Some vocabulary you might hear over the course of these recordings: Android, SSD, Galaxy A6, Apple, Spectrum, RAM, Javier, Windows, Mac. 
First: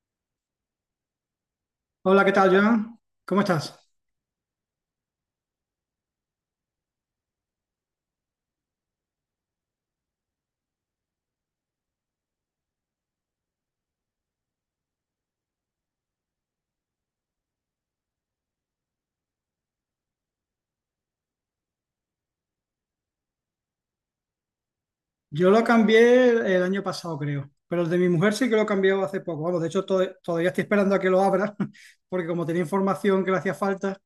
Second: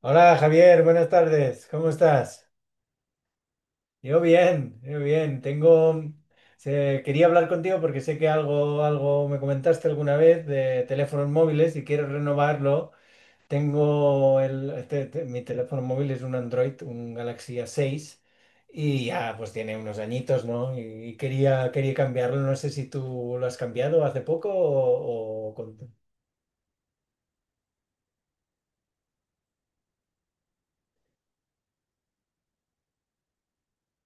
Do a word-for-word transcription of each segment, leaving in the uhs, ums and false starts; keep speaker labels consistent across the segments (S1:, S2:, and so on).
S1: Hola Javier, buenas tardes, ¿cómo
S2: Hola, ¿qué
S1: estás?
S2: tal, Joan? ¿Cómo estás?
S1: Yo bien, yo bien. Tengo, se- quería hablar contigo porque sé que algo, algo me comentaste alguna vez de teléfonos móviles y quiero renovarlo. Tengo el, este- este- Mi teléfono móvil es un Android, un Galaxy A seis, y ya pues tiene unos añitos, ¿no? Y, y quería, quería cambiarlo. No sé si tú lo has cambiado hace poco o,
S2: Yo
S1: o
S2: lo
S1: con-
S2: cambié el año pasado, creo, pero el de mi mujer sí que lo cambió hace poco. Vamos, de hecho, to- todavía estoy esperando a que lo abra, porque como tenía información que le hacía falta,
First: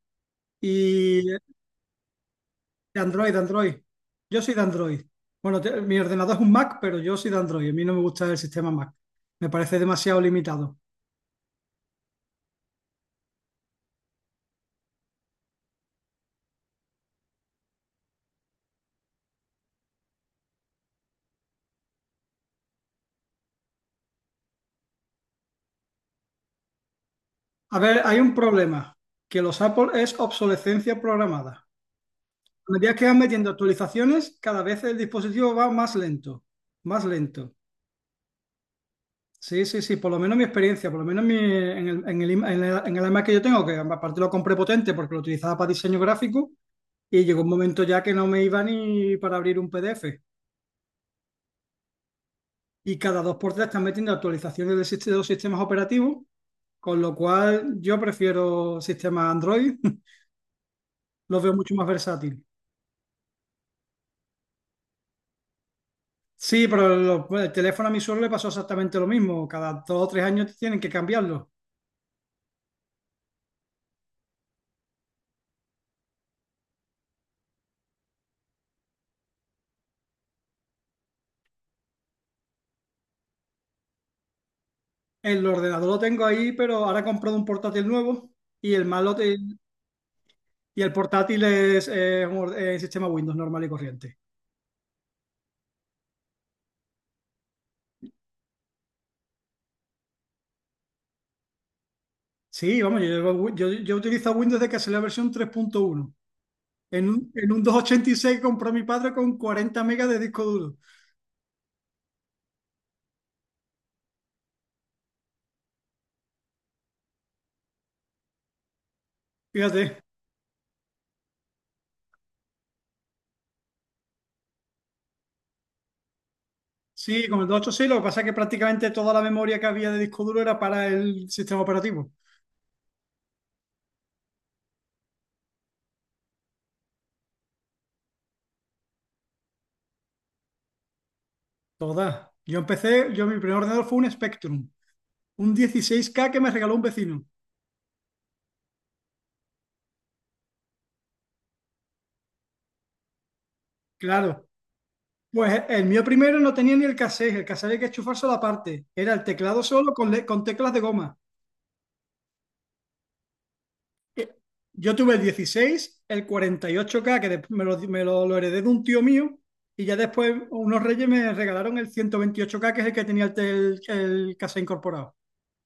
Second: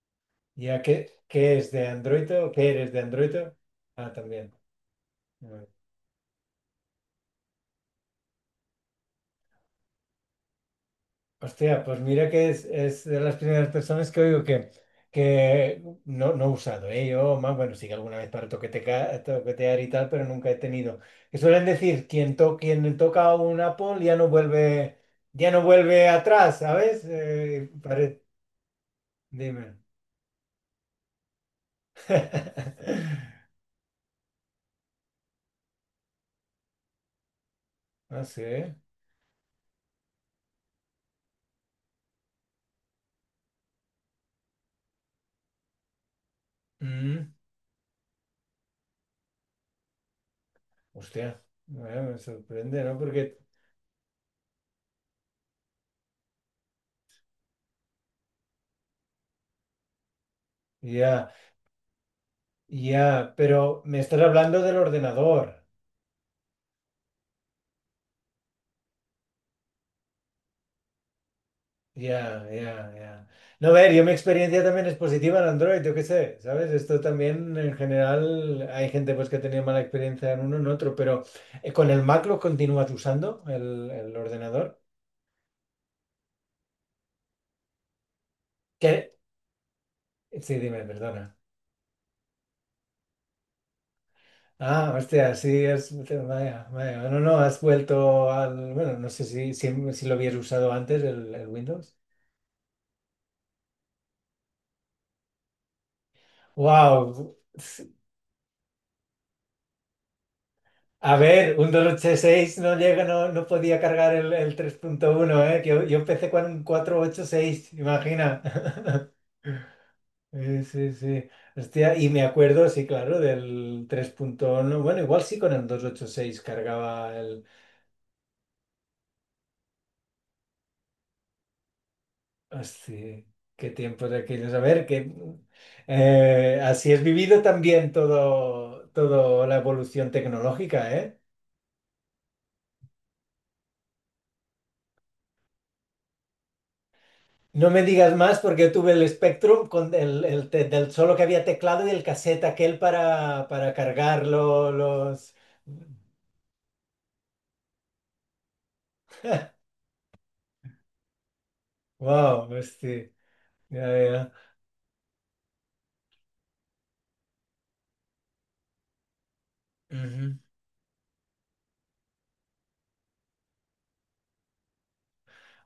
S1: ya ¿qué,
S2: y
S1: qué es de Android o qué eres de
S2: de Android,
S1: Android?
S2: de Android.
S1: Ah,
S2: Yo
S1: también.
S2: soy de Android. Bueno,
S1: Ah.
S2: te- mi ordenador es un Mac, pero yo soy de Android. A mí no me gusta el sistema Mac. Me parece demasiado limitado.
S1: Hostia, pues mira que es, es de las primeras personas que oigo que, que no, no he usado, ¿eh? Yo, más, bueno, sí que alguna vez para toqueteca- toquetear y tal, pero nunca he tenido. Que suelen decir, quien, to- quien toca un Apple ya no vuelve, ya no vuelve atrás, ¿sabes? Eh,
S2: A ver, hay
S1: pare-
S2: un problema, que los
S1: Dime.
S2: Apple es obsolescencia programada. A medida que van metiendo actualizaciones, cada vez el dispositivo va más lento, más lento.
S1: Ah, sí.
S2: Sí, sí, sí, por lo menos mi experiencia, por lo menos mi- en el, en el, im- en el- en el iMac que yo tengo, que aparte lo compré potente porque lo utilizaba para diseño gráfico, y
S1: Mm.
S2: llegó un momento ya que no me iba ni para abrir un P D F.
S1: Hostia, bueno, me sorprende, ¿no?
S2: Y cada dos
S1: Porque
S2: por tres están metiendo actualizaciones del sist- de los sistemas operativos, con lo cual yo prefiero sistemas Android,
S1: ya,
S2: los veo mucho más versátiles.
S1: ya, pero me estás hablando del ordenador.
S2: Sí, pero lo- el teléfono a mi suelo le pasó exactamente lo mismo, cada dos o tres años tienen que cambiarlo.
S1: Ya, ya, ya. No, a ver, yo mi experiencia también es positiva en Android, yo qué sé, ¿sabes? Esto también en general hay gente pues que tenía mala experiencia en uno, en otro, pero eh, con el Mac lo continúas usando, el, el ordenador.
S2: El ordenador lo tengo ahí, pero ahora he comprado un portátil nuevo. Y el
S1: ¿Qué?
S2: malo.
S1: Sí, dime,
S2: Y el
S1: perdona.
S2: portátil es, es un es sistema Windows normal y corriente.
S1: Ah, hostia, sí, es, vaya, vaya. No, no, has vuelto al, bueno, no sé si, si, si lo habías usado antes, el, el Windows.
S2: Sí, vamos, yo, llevo yo, yo utilizo Windows desde que salió la versión tres punto uno. En un,
S1: Wow.
S2: en un doscientos ochenta y seis compró mi padre con cuarenta megas de disco duro.
S1: A ver, un dos ocho seis no llega, no, no podía cargar el, el tres punto uno, ¿eh? Que yo, yo empecé con un cuatro ocho seis, imagina.
S2: Fíjate.
S1: Sí, sí, sí. Hostia, y me acuerdo, sí, claro, del tres punto uno. Bueno, igual sí con el dos ocho seis cargaba
S2: Sí, con
S1: el...
S2: el doscientos ochenta y seis lo que pasa es que prácticamente toda la memoria que había de disco duro era para el sistema operativo.
S1: Hostia, qué tiempos aquellos. A ver, que eh, así es vivido también todo, todo la evolución tecnológica, ¿eh?
S2: Toda. Yo empecé, yo mi primer ordenador fue un Spectrum, un dieciséis k que me regaló un vecino.
S1: No me digas más porque yo tuve el Spectrum con el, el te- del solo que había teclado y el cassette aquel para, para
S2: Claro.
S1: cargarlo, los...
S2: Pues el mío primero no tenía ni el cassette, el cassette había que enchufárselo aparte. Era el teclado solo con, le- con teclas de goma.
S1: Wow, hostia. Ya, ya.
S2: Yo tuve el dieciséis, el cuarenta y ocho k que después me, lo, me lo- lo heredé de un tío mío, y ya después
S1: Ujú.
S2: unos reyes me regalaron el ciento veintiocho k que es el que tenía el, el el casa incorporado.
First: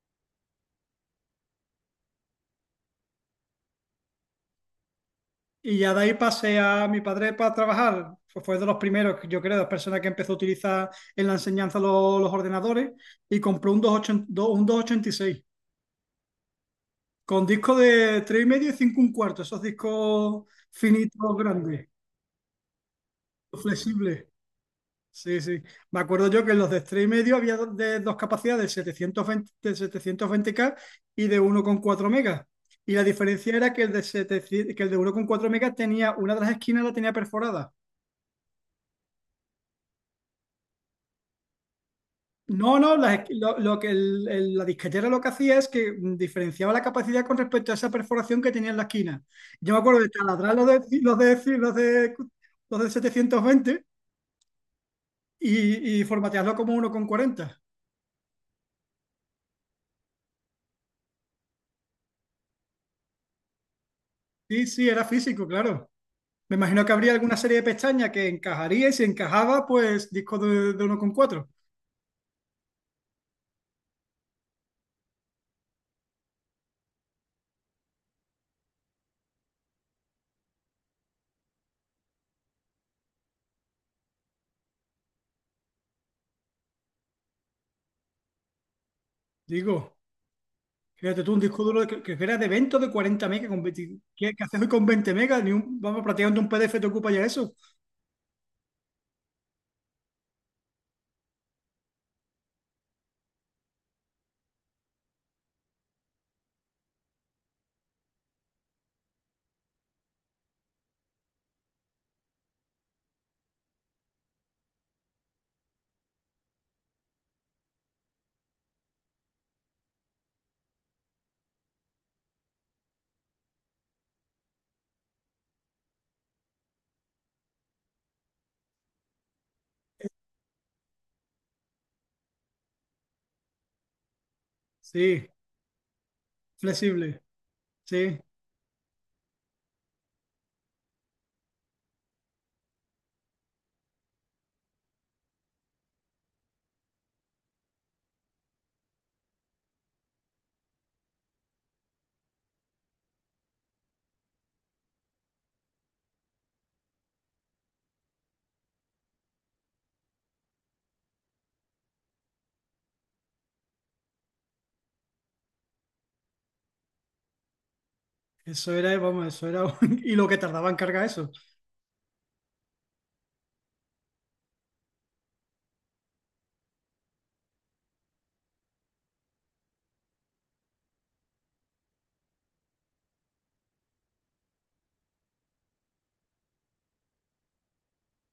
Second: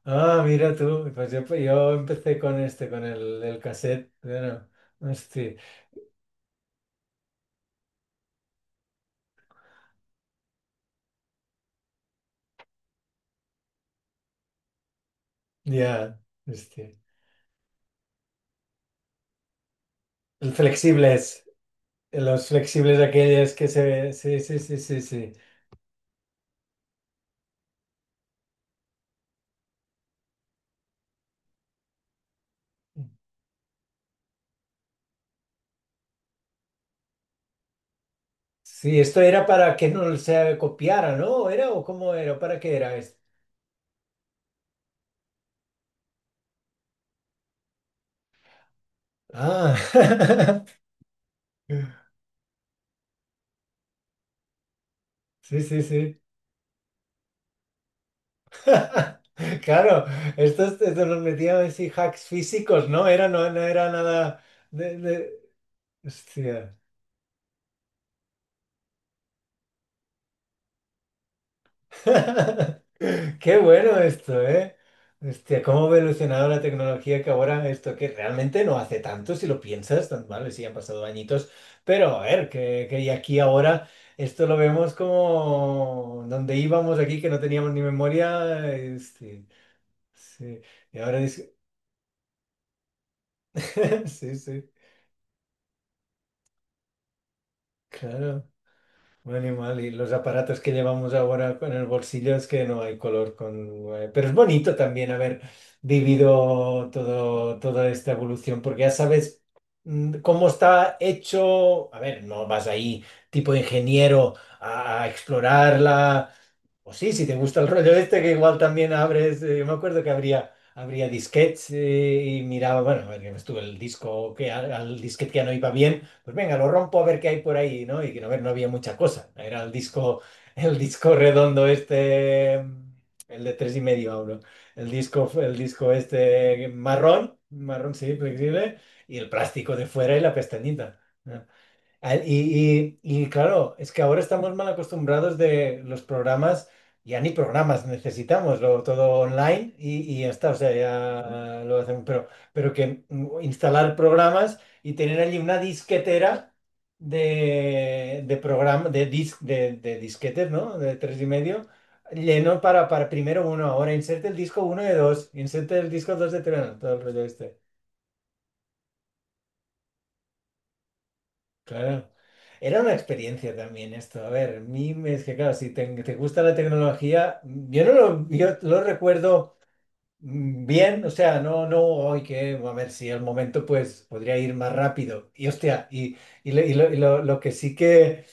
S1: Ah, mira tú. Pues yo, yo empecé con este, con el, el cassette. Bueno, hostia.
S2: Y ya de ahí pasé a mi padre para trabajar. Fue fue de los primeros, yo creo, de las personas que empezó a utilizar en la enseñanza lo- los ordenadores, y compró un veintiocho ochenta y seis
S1: Ya, hostia.
S2: con disco de tres y medio y cinco un cuarto, esos discos
S1: El
S2: finitos,
S1: flexibles.
S2: grandes,
S1: Los flexibles aquellos que se...
S2: flexibles.
S1: Sí, sí, sí, sí, sí.
S2: Sí, sí. Me acuerdo yo que en los de tres y medio había do- de dos capacidades, setecientos veinte de setecientos veinte k y de uno coma cuatro megas. Y la diferencia era que el de, setecientos que el de uno coma cuatro megas tenía, una de las esquinas la tenía perforada.
S1: Sí, esto era para que no se copiara, ¿no? ¿Era o cómo era? ¿Para qué
S2: No,
S1: era
S2: no,
S1: esto?
S2: las esqui- lo, lo que el- el- la disquetera lo que hacía es que mm, diferenciaba la capacidad con respecto a esa perforación que tenía en la esquina. Yo
S1: Ah,
S2: me acuerdo de taladrar los de, los de, los de, los de setecientos veinte
S1: sí, sí,
S2: y, y
S1: sí.
S2: formatearlo como uno coma cuarenta.
S1: Claro, estos, estos los metían así hacks físicos, ¿no? Era, no, no era nada
S2: Sí, sí,
S1: de,
S2: era
S1: de-
S2: físico, claro. Me
S1: Hostia.
S2: imagino que habría alguna serie de pestañas que encajaría y si encajaba, pues disco de, de uno coma cuatro.
S1: Qué bueno esto, ¿eh? Hostia, cómo ha evolucionado la tecnología, que ahora esto que realmente no hace tanto, si lo piensas, tan- vale, sí han pasado añitos, pero a ver, que, que y aquí ahora esto lo vemos como donde íbamos aquí, que no teníamos ni memoria, este,
S2: Digo,
S1: sí. Y ahora,
S2: fíjate tú, un disco duro que, que era de evento de cuarenta megas. Con veinte, ¿qué,
S1: sí,
S2: qué haces
S1: sí,
S2: hoy con veinte megas? Ni un, vamos, prácticamente un P D F te ocupa ya eso.
S1: claro. Un animal, y los aparatos que llevamos ahora en el bolsillo es que no hay color con... eh, Pero es bonito también haber vivido todo, toda esta evolución, porque ya sabes mm, cómo está hecho. A ver, no vas ahí tipo ingeniero a, a explorarla. O sí, si te gusta el rollo este, que igual también abres. Eh, yo me acuerdo que habría, habría disquetes, eh, y miraba, bueno, a ver, que estuvo el disco, que al, al disquete que ya no iba bien, pues venga, lo rompo a ver qué hay por ahí, ¿no? Y que no, a ver, no había mucha cosa. Era el disco, el disco redondo este, el de tres y medio ahora. El
S2: Sí,
S1: disco, el disco este
S2: flexible.
S1: marrón, marrón, sí,
S2: Sí,
S1: flexible, y el plástico de fuera y la pestañita. ¿No? Al- Y, y- y claro, es que ahora estamos mal acostumbrados de los programas, ya ni programas necesitamos, lo, todo online y, y ya está, o sea, ya lo hacen, pero, pero que mm, instalar programas y tener allí una disquetera de, de programa, de, dis- de, de disquetes, ¿no? De tres y medio, lleno para, para primero uno, ahora inserte el disco uno de dos, inserte el disco dos de tres, todo el rollo este.
S2: eso era, vamos, eso era un- y lo que tardaba en cargar eso.
S1: Claro. Era una experiencia también esto. A ver, a mí me- es que claro, si te, te gusta la tecnología, yo no lo, yo lo recuerdo mm, bien, o sea, no, no, hoy que, a ver si al momento pues podría ir más rápido. Y hostia, y, y, lo, y lo- y lo- lo que sí que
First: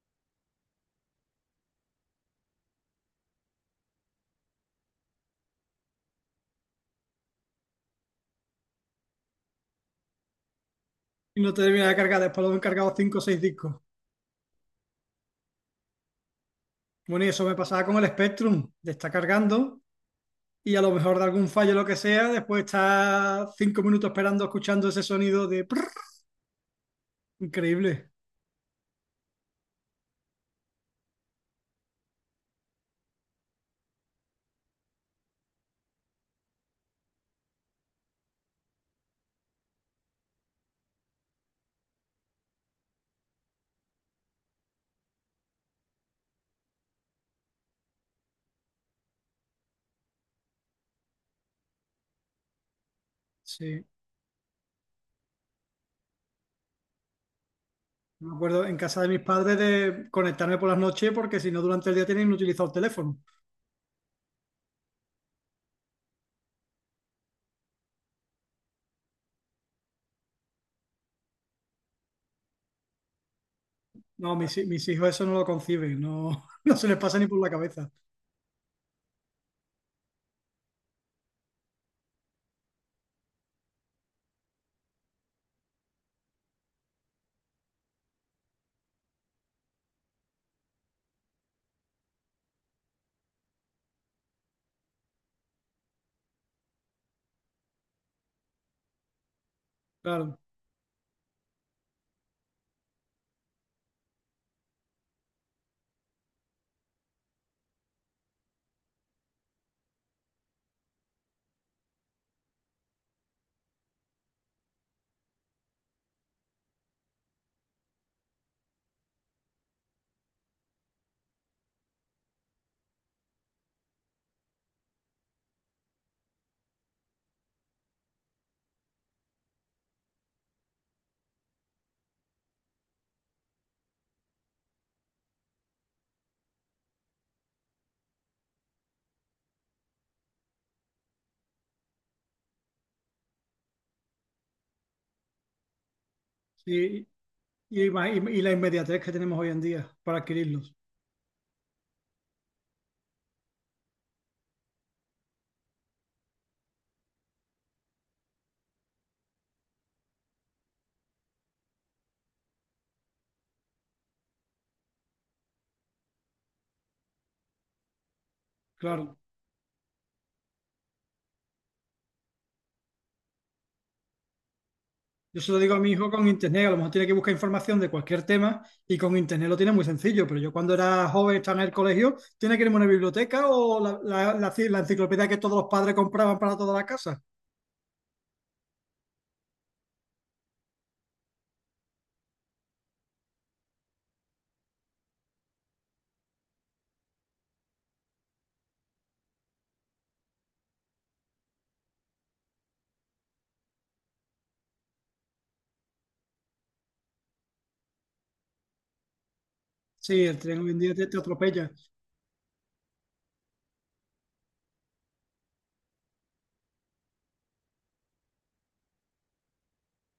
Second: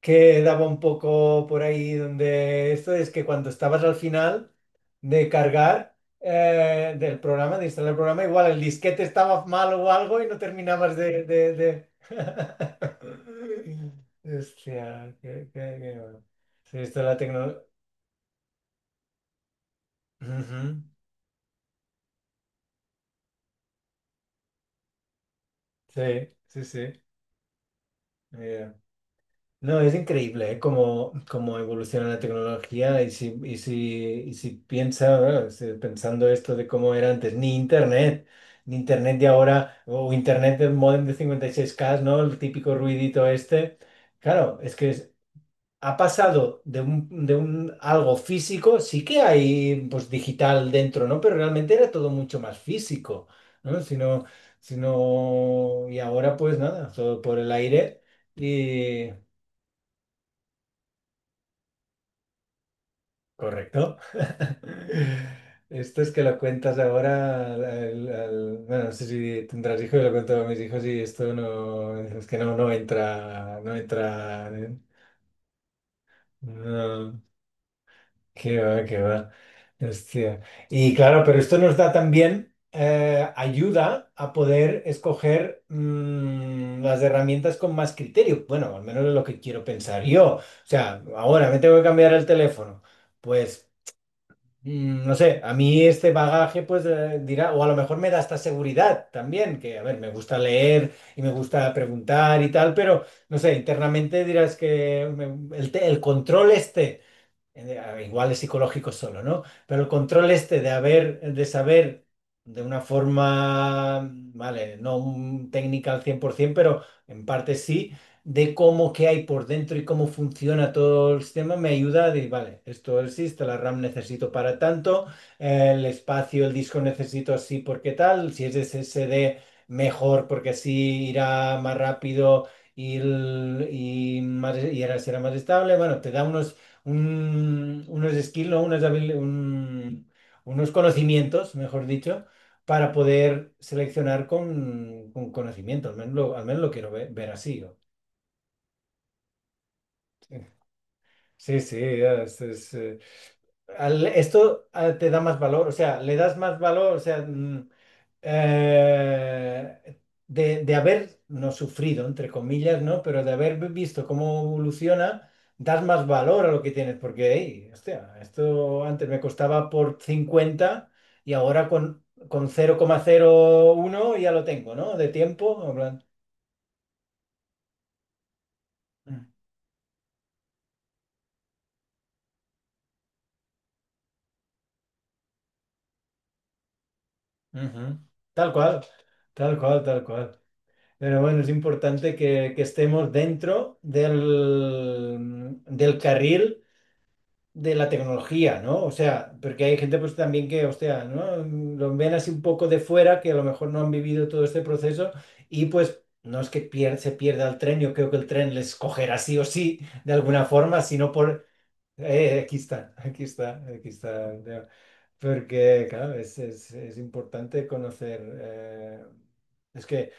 S1: que daba un poco por ahí donde esto es que cuando estabas al final de cargar eh, del programa, de instalar el programa, igual el disquete estaba mal o algo y no terminabas de...
S2: Y
S1: de,
S2: no te
S1: de-
S2: terminaba de cargar, después lo he encargado cinco o seis discos.
S1: Hostia, qué, qué- qué bueno. Sí, esto de la
S2: Bueno, y eso me
S1: tecnología...
S2: pasaba con el Spectrum, de estar cargando. Y a lo mejor de algún fallo, o lo que sea, después está cinco minutos esperando, escuchando ese sonido de prrr.
S1: Sí, sí, sí.
S2: Increíble.
S1: Ya. No, es increíble, ¿eh? Cómo, cómo evoluciona la tecnología, y si, y si, y si piensa, bueno, si- pensando esto de cómo era antes, ni internet, ni internet de ahora, o internet del módem de cincuenta y seis k, ¿no? El típico ruidito este. Claro, es que es- ha pasado de un, de un algo físico, sí que hay pues digital dentro, ¿no? Pero realmente era todo mucho más físico, ¿no?
S2: Sí,
S1: Si no, si no- y ahora pues nada, todo por el aire.
S2: me acuerdo en casa de mis padres de conectarme por las noches porque si no durante el día tienen inutilizado el teléfono.
S1: Correcto. Esto es que lo cuentas ahora al- al- al- bueno, no sé si tendrás hijos, lo cuento a mis hijos y esto no, es que no, no entra, no
S2: No,
S1: entra,
S2: mis, hi-
S1: ¿eh?
S2: mis hijos eso no lo conciben, no, no se les pasa
S1: No,
S2: ni por la cabeza.
S1: qué va, qué va. Hostia. Y claro, pero esto nos da también, eh, ayuda a poder escoger mm, las herramientas con más criterio. Bueno, al menos es lo que quiero pensar yo. O sea, ahora me tengo que cambiar el teléfono. Pues Mm, no sé, a mí este bagaje pues eh, dirá, o a lo mejor me da esta seguridad también, que a ver, me gusta
S2: Claro.
S1: leer y me gusta preguntar y tal, pero no sé, internamente dirás que me- el, te- el control este, eh, igual es psicológico solo, ¿no? Pero el control este de haber, de saber de una forma, vale, no un- técnica al cien por ciento, pero en parte sí, de cómo qué hay por dentro y cómo funciona todo el sistema, me ayuda a decir, vale, esto existe, la RAM necesito para tanto, el espacio, el disco necesito así porque tal, si es S S D, mejor porque así irá más rápido y, el- y, más- y ahora será más estable. Bueno, te da unos un- unos skills, ¿no? Unas habil- un- unos conocimientos, mejor dicho, para poder seleccionar con, con conocimiento. Al menos lo, al menos lo quiero ve-
S2: Sí,
S1: ver, así. ¿No?
S2: y, ima- y y la inmediatez que tenemos hoy en día para adquirirlos.
S1: Sí, sí, ya, es, es, eh, al- esto ah, te da más valor, o sea, le das más valor, o sea, mm, eh, de, de haber no sufrido, entre comillas, ¿no? Pero de haber visto cómo evoluciona, das más valor a lo que tienes, porque, hey, hostia, esto antes
S2: Claro.
S1: me costaba por cincuenta y ahora con, con cero cero coma cero uno ya lo tengo, ¿no? De
S2: Yo se lo
S1: tiempo, en
S2: digo a mi
S1: plan,
S2: hijo con internet, a lo mejor tiene que buscar información de cualquier tema y con
S1: mm,
S2: internet lo tiene muy sencillo, pero yo cuando era joven, estaba en el colegio, tiene que irme a una biblioteca o la, la- la ci- la enciclopedia que todos los padres compraban para toda la casa.
S1: ujú, tal cual, tal cual, tal cual. Pero bueno, es importante que, que estemos dentro del, del carril de la tecnología, ¿no? O sea, porque hay gente pues también que, hostia, ¿no? Lo ven así un poco de fuera, que a lo mejor no han vivido todo este proceso, y pues no es que pier- se pierda el tren, yo creo que el tren les cogerá sí o sí, de
S2: Sí, el
S1: alguna
S2: tren hoy en
S1: forma,
S2: día te
S1: sino
S2: te
S1: por...
S2: atropella.
S1: eh, aquí está, aquí está, aquí está, ya. Porque, claro, es, es- es importante conocer... eh, es que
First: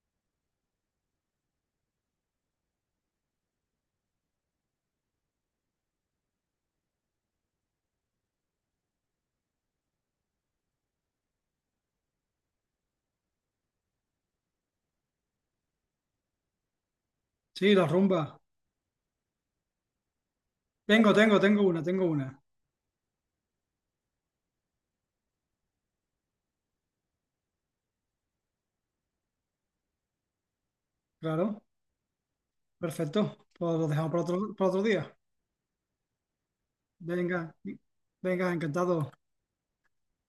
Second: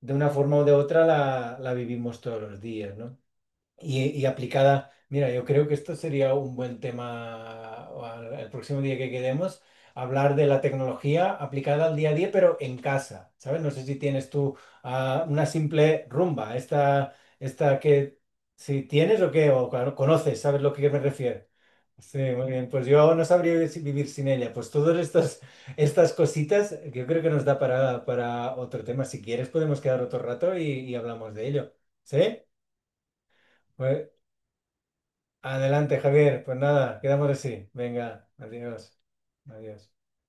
S1: de una forma o de otra la, la vivimos todos los días, ¿no? Y, y aplicada, mira, yo creo que esto sería un buen tema o al- el próximo día que quedemos, hablar de la tecnología aplicada al día a día, pero en casa, ¿sabes? No sé si tienes tú ah, una simple rumba, esta,
S2: Sí,
S1: esta
S2: la
S1: que
S2: rumba.
S1: si tienes o qué, o claro, conoces, ¿sabes lo que me
S2: Tengo, tengo,
S1: refiero?
S2: tengo una, tengo
S1: Sí,
S2: una.
S1: muy bien, pues yo no sabría si- vivir sin ella. Pues todas estas, estas cositas, yo creo que nos da para, para otro tema. Si quieres, podemos quedar otro rato y, y hablamos de
S2: Claro,
S1: ello. ¿Sí?
S2: perfecto. Pues lo
S1: Pues
S2: dejamos para otro, para otro día.
S1: adelante, Javier. Pues nada, quedamos
S2: Venga,
S1: así. Venga,
S2: venga,
S1: adiós.
S2: encantado.
S1: Adiós.